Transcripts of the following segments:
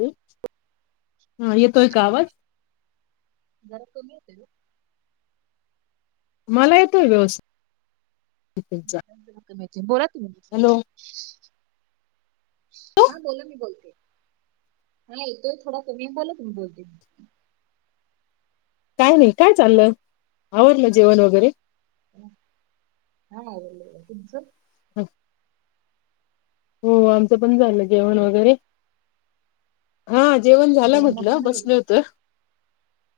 हा, येतोय का आवाज? जरा कमी येतोय. मला येतोय हॅलो व्यवस्थी बोला तुम्ही? हॅलो हा बोला मी बोलते, हा येतोय थोडा कमी आहे, बोला तुम्ही, बोलते. काय नाही काय चाललं? आवरलं जेवण वगैरे? हा आवरलं बघा, तुमच? ह. हो आमचं पण झालं जेवण हॅलो वगैरे हां जेवण झालं जरा म्हटलं मोठ्यानं बोला बसलो होतो.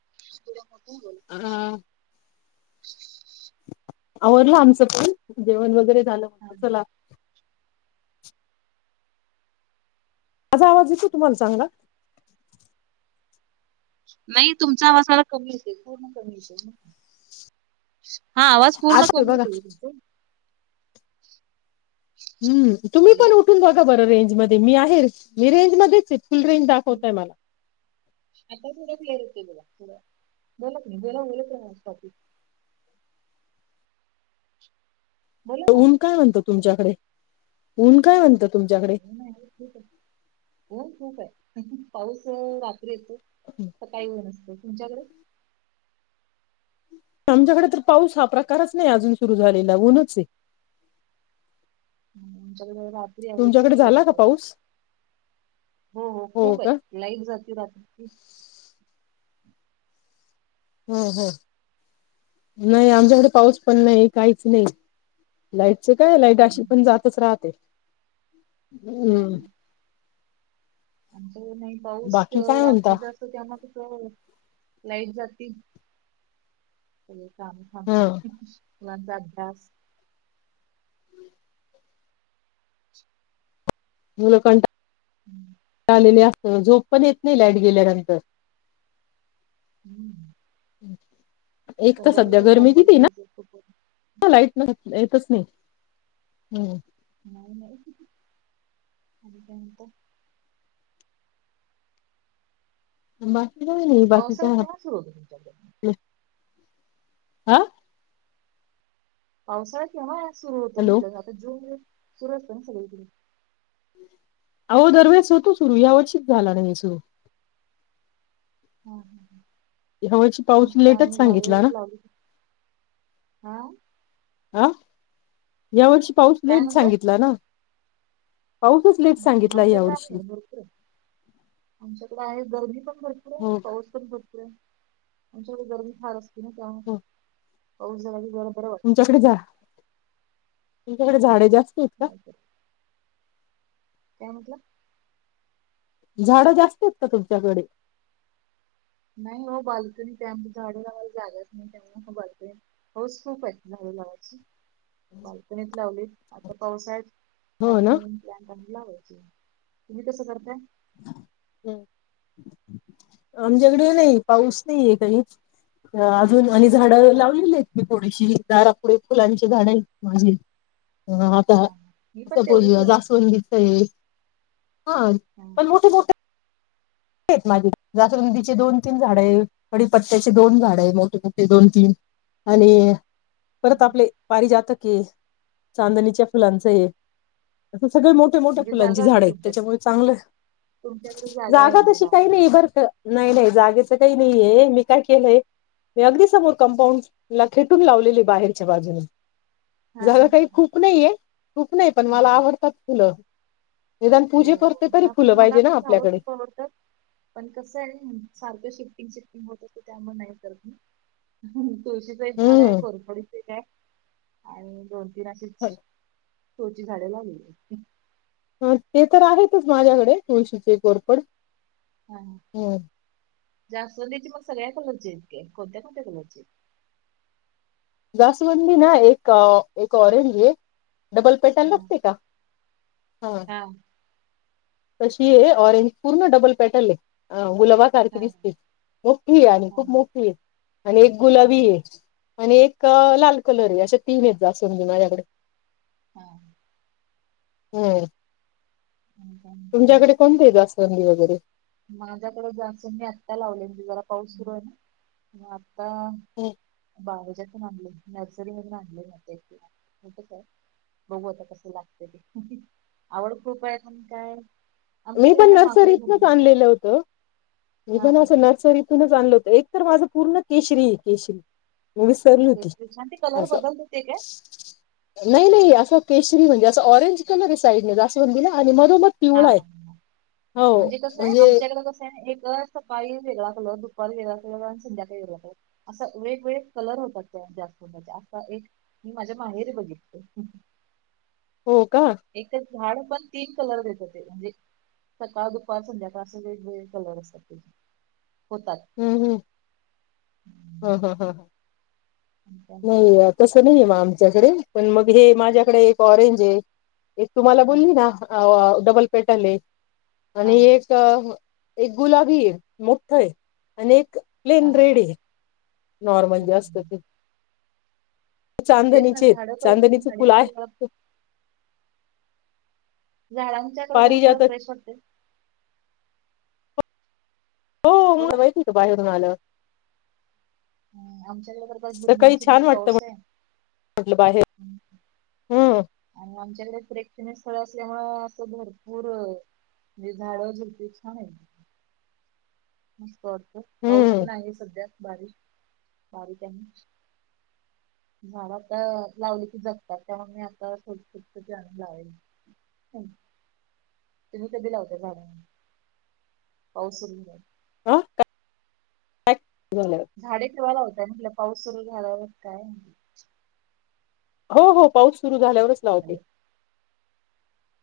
[unintelligible] हं. आवरलं आमचं पण जेवण वगैरे झालं. हां. म्हटलं चला माझा आवाज येतोय तुम्हाला चांगला? नाही तुमचाआवाज मला कमीे येतोय पूर्ण कमी येतोय मगं हां आवाज पूर्ण आजतोय कमी बघा येतोय तुमचा? हम! तुम्ही हॅलो पण उठून बघा बरं रेंज मध्ये मी आहे मी रेंज मध्येच आहे फुल रेंज दा हो. आता थोडा क्लिअर येतोय बघा. बोला तुम्ही बोलत राहा म्हणजे बोला ना ऊन काय म्हणतो तुमच्याकडे ऊन काय म्हणतात. हो ना ऊन खूप आहे खूप खूप आहे पाऊस रा त्री येतो तर सकाळी नसतो तुमच्याकडे? आमच्याकडे तर पाऊस हा प्रकारच नाही अजून सुरू झालेला ऊनच आहे. आच्याकडे रात्री आहे तुमच्याकडे खूप आहे झाला का पाऊस. हो हो खूप आहे लाईट जाते रात्रीची. हां हां नाही आमच्याकडे पाऊस पण नाही काहीच नाही. लाईटच काय लाईट अशी हम्म. पण जातच राहते हा. हम्म. आमच्याकडे नाही पाऊस बाकी काय म्हणता रात्रीचा असत त्यामुळे कस लाईट जाती. सगळी काम हा थांबतात. मुलांचा अभ्यास मुलं काही हं. झोप पण येत नाही लाईट गेल्यानंतर हम्म. एक तर संध्याकाळी सध्या काय गरमी किती होमवर्क आहे ना. घ्यायचं असतो पण लाईट येतच नाही हं. नाही नाही. बाकी काही नाही बाकी पावसाळा तर केव्हा सुरू होतो तुमच्याकडे हा पावसाळा केंव्हा सुरू होतो हॅलो म्हंटल आता जून मध्ये सुरू असतो ना सगळीकडे. हो दरवेळेस होतो सुरू यावर्षीच हा झाला नाही सुरू हां हां हां ह्या वर्षी पाऊस मग काय लेटच आणि झाडे सांगितला ना वगैरे लावली हां. आं या वर्षी पाऊस काय लेट म्हणताय सांगितला ना. पाऊसच लेट सांगितला या आमच्याकडे वर्षी आहे भरपूर आहे. आमच्याकडे आहे गर्दी पण भरपूर आहे, हो पाऊस पण भरपूर आहे आमच्याकडे गर्दी फार असते. ते नाही का हो पाऊस जरा जरी झाला तर वा तुमच्याकडे जा तुमच्याकडे झाडे जास्त आहेत का? नाही तर काय म्हटलं? झाडं जास्त आहेत का तुमच्याकडे? नाही हो बाल्कनीत आहे झाडे लावायला जागाच नाही त्यामुळे बाल्कनीत हाऊस खूप आहे झाडे लावायची. बाल्कनीत लावली आता पावसाळ्यात हो नवीन ना. नवीन रँडम लावायची, तुम्ही कसं करताय? आमच्याकडे नाही, पाऊस नाहीये काहीच. अजून आणि झाडं वगैरे हा हा लावलेली आहेत. मी थोडीशी दारा पुडे, फुलांची झाडे आहेत माझी हा हा मी पण तेवढीच [unintelligible] लावली जास्वंदीच आहेत हा पण मोठे मोठे ठे माझे जास्वंदीचे दोन तीन झाडे आहे. कडी पत्त्याचे दोन झाड आहे मोठे मोठे दोन तीन आणि परत हम्म आपले पारिजातक आहे चांदणीच्या फुलांचं आहे अस सगळे मोठ मोठ्या मोठ्या म्हणजे फुलांची जागा आहे झाड आहेत, तुमच्याकडे त्याच्यामुळे चांगलं तुमच्याकडे आहे जागा म्हणजे तशी काही लावायला नाही तर नाही नाही जागेच काही नाहीये मी काय केलंय मी अगदी समोर कंपाऊंड ला खेटून लावलेली बाहेरच्या बाजूने हा हा झाडं हा काही खूप नाहीये खूप नाही पण हा मला आवडतात फुलं. निदान पूजे हो करते तरी मला पण फुलं मला पाहिजे ना पण झाडं आपल्याकडे खूप आवडतात. पण कसं आहे सारखं शिफ्टिंग शिफ्टिंग होत असं त्यामुळे नाही करत मी. तुळशीचं एक झाड आहे हम्म कोरफडच एक आहे आणि दोन तीन अशीच, शोची झाडे लागली आहे. ते तर आहेतच माझ्याकडे तुळशीचे कोरफड. हा जास्वंदीची मग सगळ्या कलरची आहेत, काय कोणत्या कोणत्या कलरची आहेत. जास्वंदीना एक, एक ऑरेंड आहे. डबल पेटर्न हा लागते का? हा. तशी आहे ऑरेंज, पूर्ण डबल पॅटर्न आहे गुलाबा सारखी हा हा दिसते मोठी आहे आणि खूप हा मोठी आहे आणि एक गुलाबी हो. आहे. आणि एक लाल कलर आहे अशे तीन आहेत जास्वंदी माझ्याकडे. हा हम्म हं का! तुमच्याकडे कोणती आहे जास्वंदी वगैरे माझ्याकडे जास्वंदी आत्ता लावले मी जरा पाऊस सुरू आहे ना म आता हो बावजातून आणले, नर्सरी मधून आणले नाते कुठे काय? बघू आता कसं लागत ते आवड खूपआहे म्हणून काय? मी आमच्याकडे पण ना माकडे नर्सरीतनच भरपूर येतात. आणलेलं होतं. मी हा. पण असं नर्सरीतूनच आणलं होतं, एक तर माझं पूर्ण केशरी केशरी. म विसरली होती तेच ते छान ते कलर असं. बदलतात ते काय? नाही नाही असा केशरी म्हणजे असं ऑरेंज कलर या साईडन जास्वंदीला आणि मध्ये मंग हा पिवळा आहे. हा हा. म्हणजे कसं आहे आमच्याकडे कसं आहे एक. सकाळी वेगळा कलर, दुपारी वेगळा कलर अन संध्याकाळी वेगळा असा वेगवेग कलर होता त्या जास्वान्दाचा, असा एक मी माझ्या माहेरी बघितले. हो का? एकच झाड पण तीन कलर देत ते, म्हणजे सकाळ दुपार संध्याकाळ अस वेगवेगळे कलर असतात ते जे होतात. हम्म हम्, हम्म. हन हन आणि काय म्हणतात? [unintelligible] तसं नाही ये मग आमच्याकडे, पण मग हे माझ्याकडे एक ऑरेंज ये, एक तुम्हाला हा बोलली ना? अ डबल पेट आले हा आणि एक. क् एक गुलाबी ये, मोठ्ठय आणि एक हा प्लेन हा. रेडये. नॉर्मल जे असतं हम्म. ते. तेच ना चांदणीचे झाडं पाहिजे चांदणीचे झाडे फूल आहे. असली जरा झाडांच्याकडून होऊन जरा पारिजातक फ्रेश वाटतय. हो बोला मला माहिती होत, बाहेरून आल्यावर. ह आमच्याकडे तरी पण, झिरमीट सकाळी छान झिरमीट वाटतं पाऊस आहे. म्हटलं बाहेर हम्म आणि आमच्याकडे प्रेक्षणी स्थळ असल्यामुळ असं भरपूर म्हणजे झाडं झुडपी छान आहेत. मस्त! वाटत पाऊस हम्म पण आहे, सध्या बारीक बारीक आहे. झाडं आता लावली की, जगतात त्यामुळे मी आत्ता थोडी छोटी छोटी आणून लावायची. हम्म, तुम्ही कधी लावताय झाड पाऊस सुरू झाल्यावर? आ काय? [unintelligible] सुरू झाल्यावर? झाडे ठेवायला होतय म्हटलं, पाऊस सुरू झाल्यावर काय म्हटलं? हो हो, पाऊस सुरू झाल्या वरच लावते.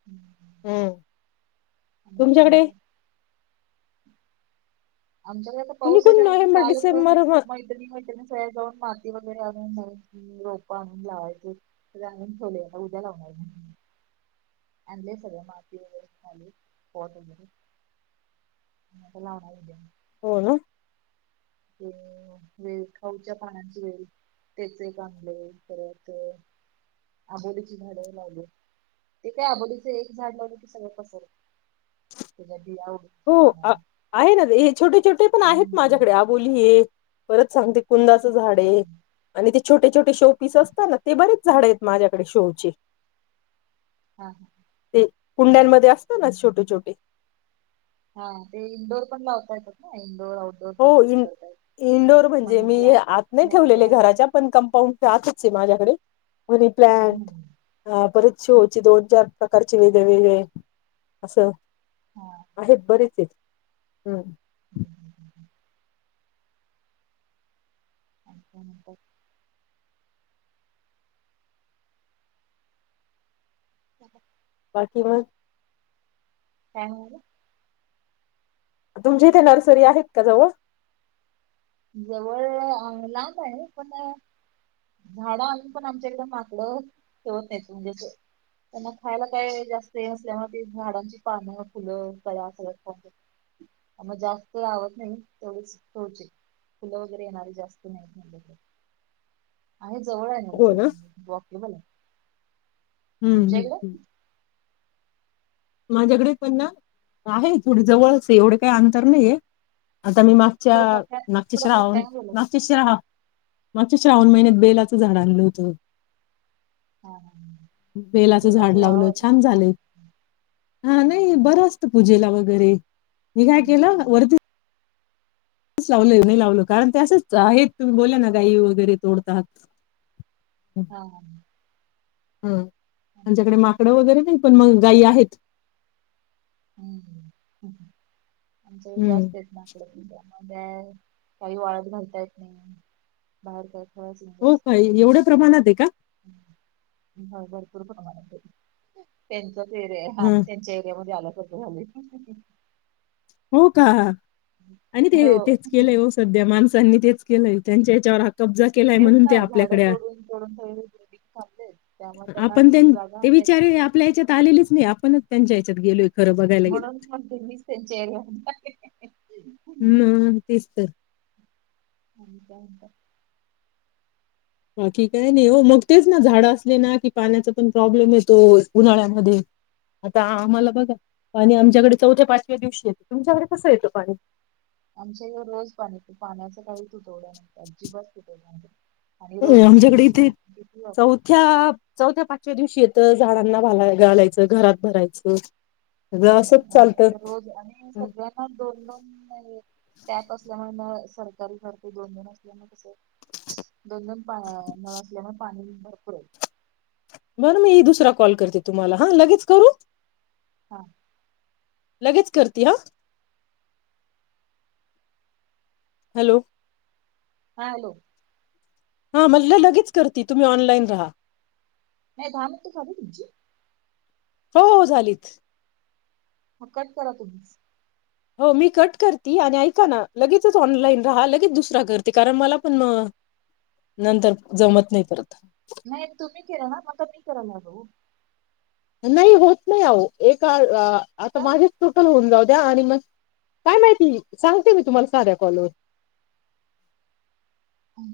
हम्म, आणि अजून तुमच्याकडे काय? आमच्याकडे आता कुणी पाऊस आहे, कुणी त्यामुळे मी नोव्हेंबर कालच डिसेंबर म- मैत्रिणी मैत्रिणी सगळ्या जाऊन माती वगैरे, आणून बाहेरची रोप आणून लावायचेत. काल आणून ठेवलोय, आता उद्या लावणार मी. आणलयं सगळं माती वगैरे, खाली पॉट वगैरे. आता लावणार उद्या. हो ना. ह ह, वेल खाऊच्या पाणांची वेल तेच एक आणलय परत आबोलीची झाड लावलीयेत, ते काय आबोलीच एक झाड लावलं की, सगळं पसरतयं. तेच्यात बिया [unintelligible] हो आहे ना, छोटे छोटे पण आहेत हम्म माझ्याकडे आबोली ये परत सांगते. कुंदाचं झाडे हा आहे, आणि ते छोटे छोटे शो पीस हा हा असतात ना, ते बरेच झाडे आहेत. माझ्याकडे शो ची हाअ. ते कुंड्यांमध्ये असत ना, छोटे छोटे. हा ते इनडोअर पण लावता येत ना, इनडोअर आउटडोअर. हो, दोन्ही पण करता येतात इनडोअर म्हणजे मनी मी प्लांट आत नाही स्नेक ठेवलेले प्लांट घराच्या पण कंपाउंडच्या आतचं आहे, माझ्याकडे हम्म मनीप्लांट हा बरीच शो ची दोन चार प्रकारचे वेगळे वगळे असं हा. आहेत बरेच आहेत हम्म, ह ह ह. आणि काय म्हणताय? [unintelligible] बाकी मग? काय म्हणला? तुमच्या इथे नर्सरी आहेत का जवळ? जवळ आहे, लांब आहे ओ पण झाडं आम्ही पण, आमच्याकडे माकड ठेवत नाही म्हणजे असं त्यांना खायला काय जास्त हे असल्यामुळे ते झाडांची पानं फुलं कळ्या सगळ खात्यात. आ मग जास्त लावत नाही, तेवढच शोचे. फुलं वगैरे येणारे जास्त नाहीत, माझ्याकडं. आहे जवळ आहे, हो ना नर्सरी वॉकेबल आहे. ह ह तुमच्या इकडं ह. माझ्याकडे पण ना आहे, थोडी जवळचं ये एवढे काही अंतर नाहीये आता मी माग च्या थोडं मोठ्या मागचे थोडं श्रावण मोठ्याने बोला होते ना. [unintelligible] मागच्या श्रावण महिन्यात बेलाचं झाडं आणल होत मी. हा हा बेलाचं बेलाच झाड लावलं लावा ना. छान झालयं. हा नाही हम्म. बरं, असतं पूजेला वगैरे मी काय केलं वरती लावल नाही लावलो, कारण ते असंच हा आहेत तुम्ही बोल्या ना गाई वगैरे तोडतात. हा हा. ह आमच्या कडे काय म्हणता माकडं वगैरे नाही, पण मग गायी आहेत. ह ह आमच्या कडे हं जास्त येत ना. मग काय काही वाळत घालता येत नाही, बाहेरचं. हो काय, एवढ्या प्रमाणात आहे का? होय, भरपूर प्रमाणात आहे. त्यांचाच एरिया आहे हा, हं आम्ही त्यांच्या एरियामध्ये आल्या सारखं झालयं. हो का, आणि हो ते तेच केलंय सध्या माणसांनी तेच केलं त्यांच्या याच्यावर हाकप. हेच ना झाडं तोडून तडून सग बिल्डंग थांबले त्यामुळे त्यांना आपण त्यां ते विचार त्यांची आपल्या या्याच्यात आलेलेच नाही आपणच त्यांच्या या्याच्यात गेलो होत. म्हणून म्हणते मी सचरी ह तच तर आणि का का? बाकी काय नाही हो मग तेच ना झाड असले ना की पाण्याचा पण प्रॉब्लेम येतो उन्हाळ्यामध्ये- आता आम्हाला बघा पाणी आमच्याकडे चौथ्या पाचव्या दिवशी येते तुमच्याकडे कसं येतं पाणी आमच्या एव रोज पाणी पाण्याचा काही तुटवडा नाही अजिबात तुटवडा नाही. आणि रोज किती किती? थ्या चौथ्या पाचव्या दिवशी येतं झाडांनाला घालायचं घरात भरायचं. सगळं नाही असंच म्हच्या चालतं ते रोज आणि हं. सगळ्यांना दोन दोन टॅप असल्यामुळे म सरकारी घरते दोन दोन असल्यामुळे कस. दोन दोन पा नळ असल्यामुळे पाणी भरपूर आहे. बरं मी दुसरा कॉल करते तुम्हाला हा लगेच करू. हां. लगेच करते हा. हॅलो हा हॅलो. हा म्हट लगेच कर तुम्ही ऑनलाईन राहा. नाही धान तर खा तुमचे? हो हो झालीत. ह कट करा तुम्हीच? हो मी कट करते आणि ऐका ना लगेच ऑनलाईन राहा लगेच दुसरा करते कारण मला पण नंतर जमत नाही परत नाही तुम्ही केरा ना मता मी करा ला भाऊ नाही होत नाही अहो एका आता माझे टोटल होऊन जाऊ द्या आणि मग काय माहिती सांगते मी तुम्हाला साध्या कॉलवर हो.